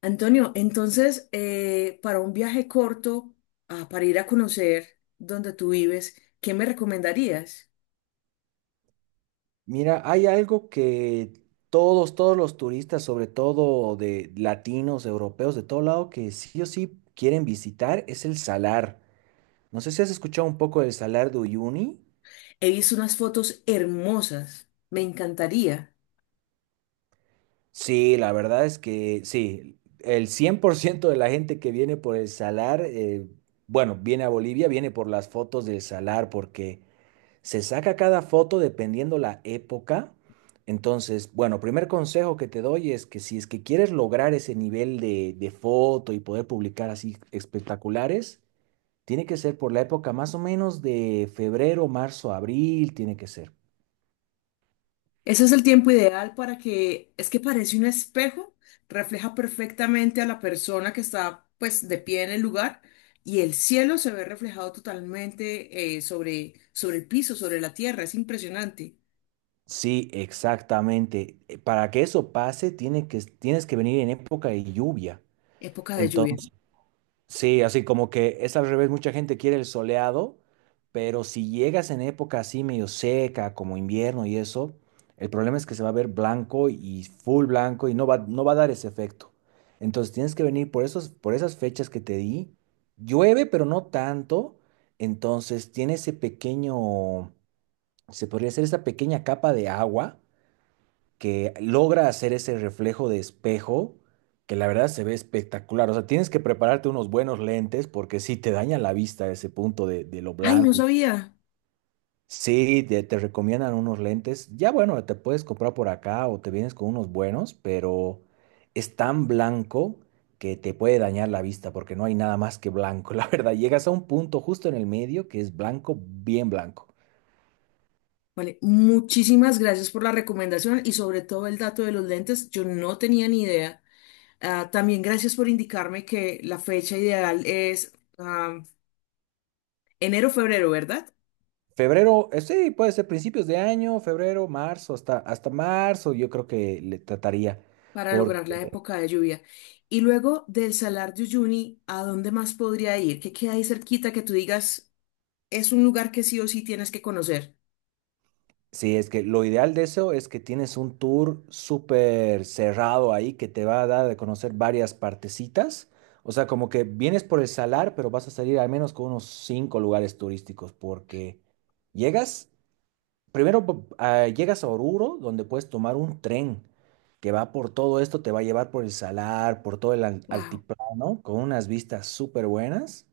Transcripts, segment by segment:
Antonio, entonces, para un viaje corto, para ir a conocer donde tú vives, ¿qué me recomendarías? Mira, hay algo que todos los turistas, sobre todo de latinos, europeos, de todo lado, que sí o sí quieren visitar, es el salar. No sé si has escuchado un poco del salar de Uyuni. He visto unas fotos hermosas, me encantaría. Sí, la verdad es que sí, el 100% de la gente que viene por el salar, bueno, viene a Bolivia, viene por las fotos del salar, porque se saca cada foto dependiendo la época. Entonces, bueno, primer consejo que te doy es que si es que quieres lograr ese nivel de foto y poder publicar así espectaculares, tiene que ser por la época más o menos de febrero, marzo, abril, tiene que ser. Ese es el tiempo ideal para que, es que parece un espejo, refleja perfectamente a la persona que está pues de pie en el lugar y el cielo se ve reflejado totalmente sobre el piso, sobre la tierra, es impresionante. Sí, exactamente. Para que eso pase, tienes que venir en época de lluvia. Época de lluvia. Sí, así como que es al revés, mucha gente quiere el soleado, pero si llegas en época así medio seca, como invierno y eso, el problema es que se va a ver blanco y full blanco y no va a dar ese efecto. Entonces tienes que venir por esas fechas que te di. Llueve, pero no tanto, entonces tiene ese pequeño, se podría hacer esa pequeña capa de agua que logra hacer ese reflejo de espejo, que la verdad se ve espectacular. O sea, tienes que prepararte unos buenos lentes porque sí te dañan la vista ese punto de lo Ay, no blanco. Y sabía. sí, te recomiendan unos lentes. Ya bueno, te puedes comprar por acá o te vienes con unos buenos, pero es tan blanco que te puede dañar la vista porque no hay nada más que blanco. La verdad, llegas a un punto justo en el medio que es blanco, bien blanco. Vale, muchísimas gracias por la recomendación y sobre todo el dato de los lentes. Yo no tenía ni idea. Ah, también gracias por indicarme que la fecha ideal es ah, enero-febrero, ¿verdad? Febrero, sí, puede ser principios de año, febrero, marzo, hasta marzo, yo creo que le trataría. Para lograr la Porque época de lluvia. Y luego del Salar de Uyuni, ¿a dónde más podría ir? ¿Qué queda ahí cerquita que tú digas es un lugar que sí o sí tienes que conocer? sí, es que lo ideal de eso es que tienes un tour súper cerrado ahí que te va a dar de conocer varias partecitas. O sea, como que vienes por el salar, pero vas a salir al menos con unos cinco lugares turísticos, porque llegas llegas a Oruro, donde puedes tomar un tren que va por todo esto, te va a llevar por el Salar, por todo el Wow. altiplano, con unas vistas súper buenas.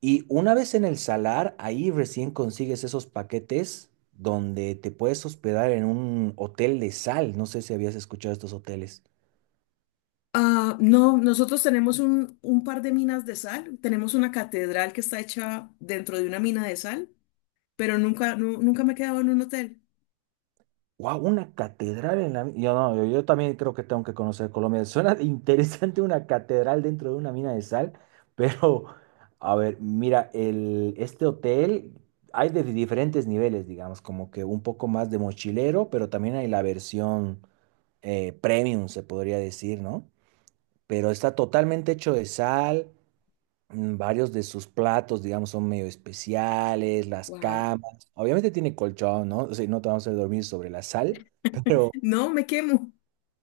Y una vez en el Salar, ahí recién consigues esos paquetes donde te puedes hospedar en un hotel de sal. No sé si habías escuchado estos hoteles. Ah, no, nosotros tenemos un par de minas de sal. Tenemos una catedral que está hecha dentro de una mina de sal. Pero nunca me he quedado en un hotel. Wow, una catedral en la... Yo, no, yo también creo que tengo que conocer Colombia. Suena interesante una catedral dentro de una mina de sal, pero a ver, mira, este hotel hay de diferentes niveles, digamos, como que un poco más de mochilero, pero también hay la versión premium, se podría decir, ¿no? Pero está totalmente hecho de sal. Varios de sus platos, digamos, son medio especiales, las Wow. camas. Obviamente tiene colchón, ¿no? O sea, no te vamos a hacer dormir sobre la sal. Pero No, me quemo.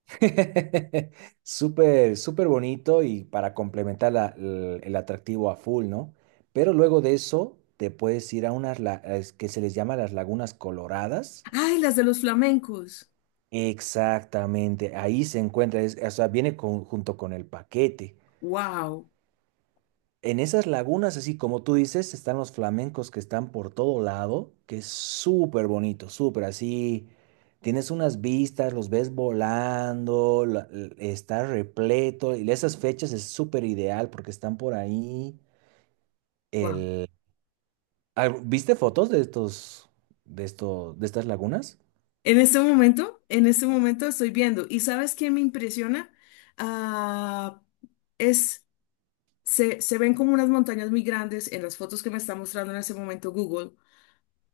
súper, súper bonito y para complementar el atractivo a full, ¿no? Pero luego de eso te puedes ir a unas es que se les llama las lagunas coloradas. Ay, las de los flamencos. Exactamente, ahí se encuentra, o sea, viene junto con el paquete. Wow. En esas lagunas, así como tú dices, están los flamencos que están por todo lado, que es súper bonito, súper así. Tienes unas vistas, los ves volando, está repleto. Y esas fechas es súper ideal porque están por ahí. Wow. El... ¿Viste fotos de estos, de estas lagunas? En este momento estoy viendo. ¿Y sabes qué me impresiona? Ah, es, se ven como unas montañas muy grandes en las fotos que me está mostrando en ese momento Google,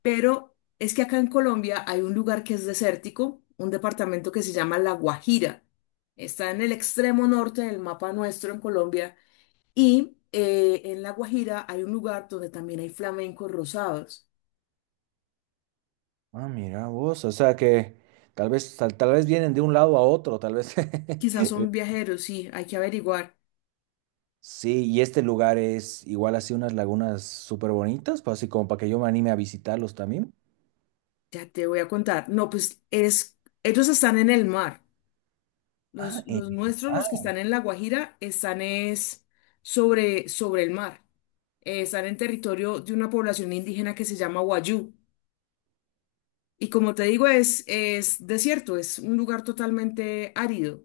pero es que acá en Colombia hay un lugar que es desértico, un departamento que se llama La Guajira. Está en el extremo norte del mapa nuestro en Colombia. Y en La Guajira hay un lugar donde también hay flamencos rosados. Ah, mira vos, o sea que tal vez vienen de un lado a otro, tal vez. Quizás El son viajeros, sí, hay que averiguar. sí, y este lugar es igual así unas lagunas súper bonitas, pues así como para que yo me anime a visitarlos también. Ya te voy a contar. No, pues es, ellos están en el mar. Ah, en Los el nuestros, los que mar. están en La Guajira, están es sobre, sobre el mar. Están en territorio de una población indígena que se llama Wayú. Y como te digo, es desierto, es un lugar totalmente árido.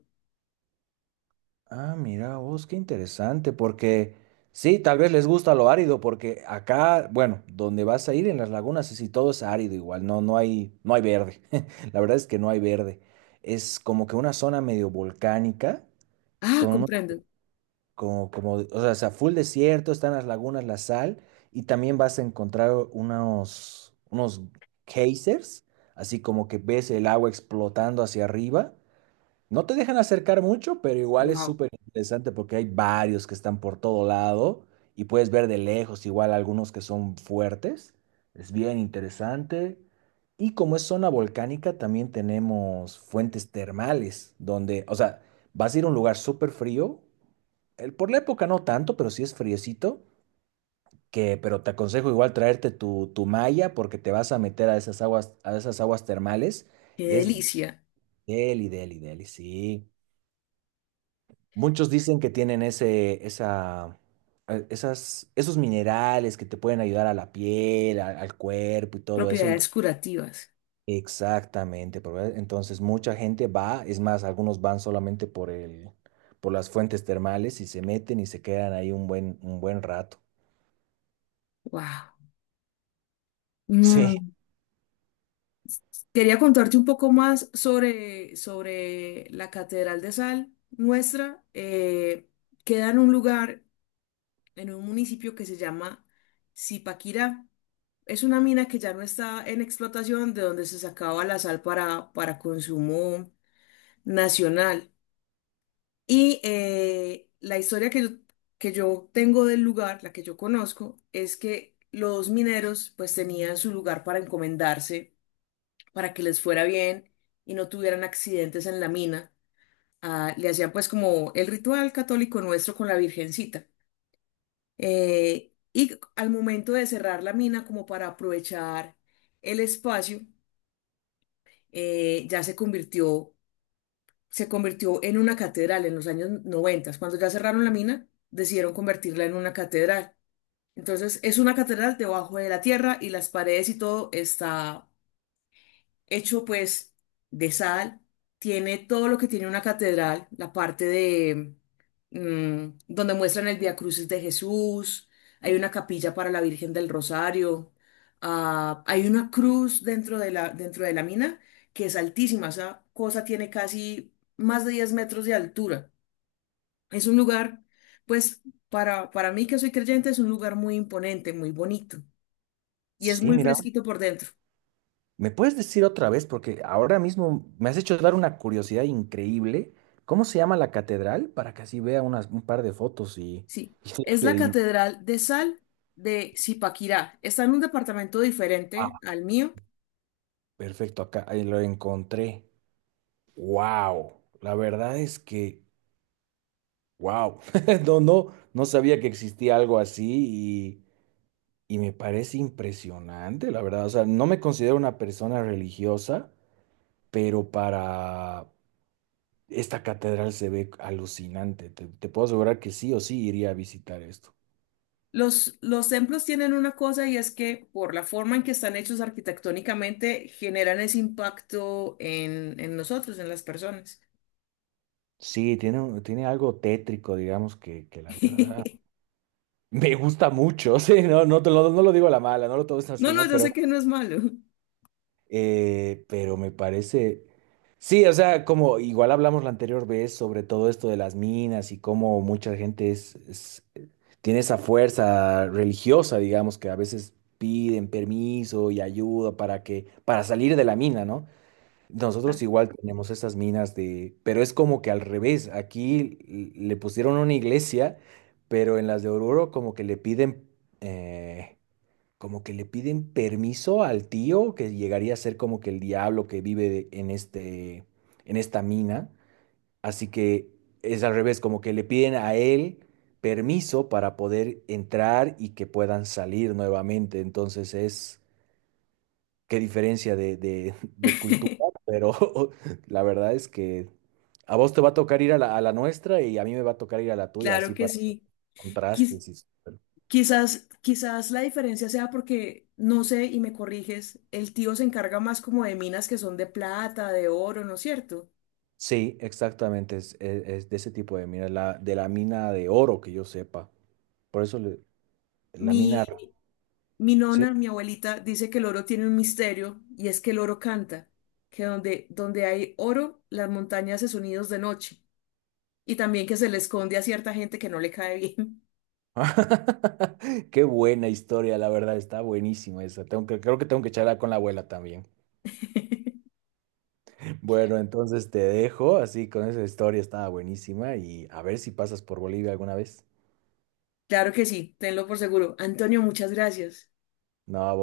Ah, mira vos, qué interesante, porque sí, tal vez les gusta lo árido, porque acá, bueno, donde vas a ir en las lagunas, sí, todo es árido igual, no, no hay verde. La verdad es que no hay verde. Es como que una zona medio volcánica, Ah, con unos comprendo. O sea, full desierto, están las lagunas, la sal, y también vas a encontrar unos geysers, así como que ves el agua explotando hacia arriba. No te dejan acercar mucho, pero igual es Wow, súper interesante porque hay varios que están por todo lado y puedes ver de lejos igual algunos que son fuertes. Es bien interesante. Y como es zona volcánica, también tenemos fuentes termales, donde, o sea, vas a ir a un lugar súper frío, el, por la época no tanto, pero sí es friecito, que, pero te aconsejo igual traerte tu malla porque te vas a meter a esas aguas termales qué y es delicia. deli, deli, deli, sí. Muchos dicen que tienen esa, esos minerales que te pueden ayudar a la piel, al cuerpo y todo eso. Ento- Propiedades curativas. exactamente, pero, entonces mucha gente va, es más, algunos van solamente por las fuentes termales y se meten y se quedan ahí un buen rato. Wow. Sí. Mm, quería contarte un poco más sobre la Catedral de Sal nuestra. Queda en un lugar, en un municipio que se llama Zipaquirá. Es una mina que ya no está en explotación, de donde se sacaba la sal para consumo nacional. Y la historia que yo tengo del lugar, la que yo conozco, es que los mineros pues tenían su lugar para encomendarse para que les fuera bien y no tuvieran accidentes en la mina. Ah, le hacían pues como el ritual católico nuestro con la Virgencita. Y al momento de cerrar la mina, como para aprovechar el espacio, eh, ya se convirtió, se convirtió en una catedral en los años 90. Cuando ya cerraron la mina, decidieron convertirla en una catedral. Entonces es una catedral debajo de la tierra y las paredes y todo está hecho pues de sal, tiene todo lo que tiene una catedral, la parte de donde muestran el Vía Crucis de Jesús, hay una capilla para la Virgen del Rosario, hay una cruz dentro de la mina que es altísima, esa cosa tiene casi más de 10 metros de altura. Es un lugar, pues para mí que soy creyente, es un lugar muy imponente, muy bonito y es Sí, muy mira, fresquito por dentro. ¿me puedes decir otra vez? Porque ahora mismo me has hecho dar una curiosidad increíble. ¿Cómo se llama la catedral? Para que así vea unas, un par de fotos y Sí, es que la diga, Catedral de Sal de Zipaquirá. Está en un departamento ah, diferente al mío. perfecto, acá ahí lo encontré. ¡Wow! La verdad es que, wow. No, no, no sabía que existía algo así y me parece impresionante, la verdad. O sea, no me considero una persona religiosa, pero para esta catedral se ve alucinante. Te puedo asegurar que sí o sí iría a visitar esto. Los templos tienen una cosa y es que por la forma en que están hechos arquitectónicamente generan ese impacto en nosotros, en las personas. Sí, tiene, tiene algo tétrico, digamos, que la verdad me gusta mucho. Sí, no, no, te lo, no lo digo a la mala, no lo tomes No, así, no, ¿no? yo sé que no es malo. Pero me parece. Sí, o sea, como igual hablamos la anterior vez sobre todo esto de las minas y cómo mucha gente tiene esa fuerza religiosa, digamos, que a veces piden permiso y ayuda para salir de la mina, ¿no? Nosotros Para- igual tenemos estas minas de, pero es como que al revés, aquí le pusieron una iglesia, pero en las de Oruro como que le piden, eh, como que le piden permiso al tío, que llegaría a ser como que el diablo que vive en este, en esta mina, así que es al revés, como que le piden a él permiso para poder entrar y que puedan salir nuevamente, entonces es qué diferencia de cultura, pero la verdad es que a vos te va a tocar ir a a la nuestra y a mí me va a tocar ir a la tuya, Claro así que para ver sí. Quiz- contrastes. Y quizás la diferencia sea porque, no sé, y me corriges, el tío se encarga más como de minas que son de plata, de oro, ¿no es cierto? sí, exactamente, es de ese tipo de mina, la, de la mina de oro que yo sepa. Por eso le- la Mi, mina, mi sí. nona, mi abuelita, dice que el oro tiene un misterio y es que el oro canta, que donde hay oro, las montañas se sonidos de noche y también que se le esconde a cierta gente que no le cae bien. Qué buena historia, la verdad, está buenísima esa. Tengo que, creo que tengo que charlar con la abuela también. Bueno, entonces te dejo, así con esa historia estaba buenísima y a ver si pasas por Bolivia alguna vez. Claro que sí, tenlo por seguro. Antonio, muchas gracias. No, a vos.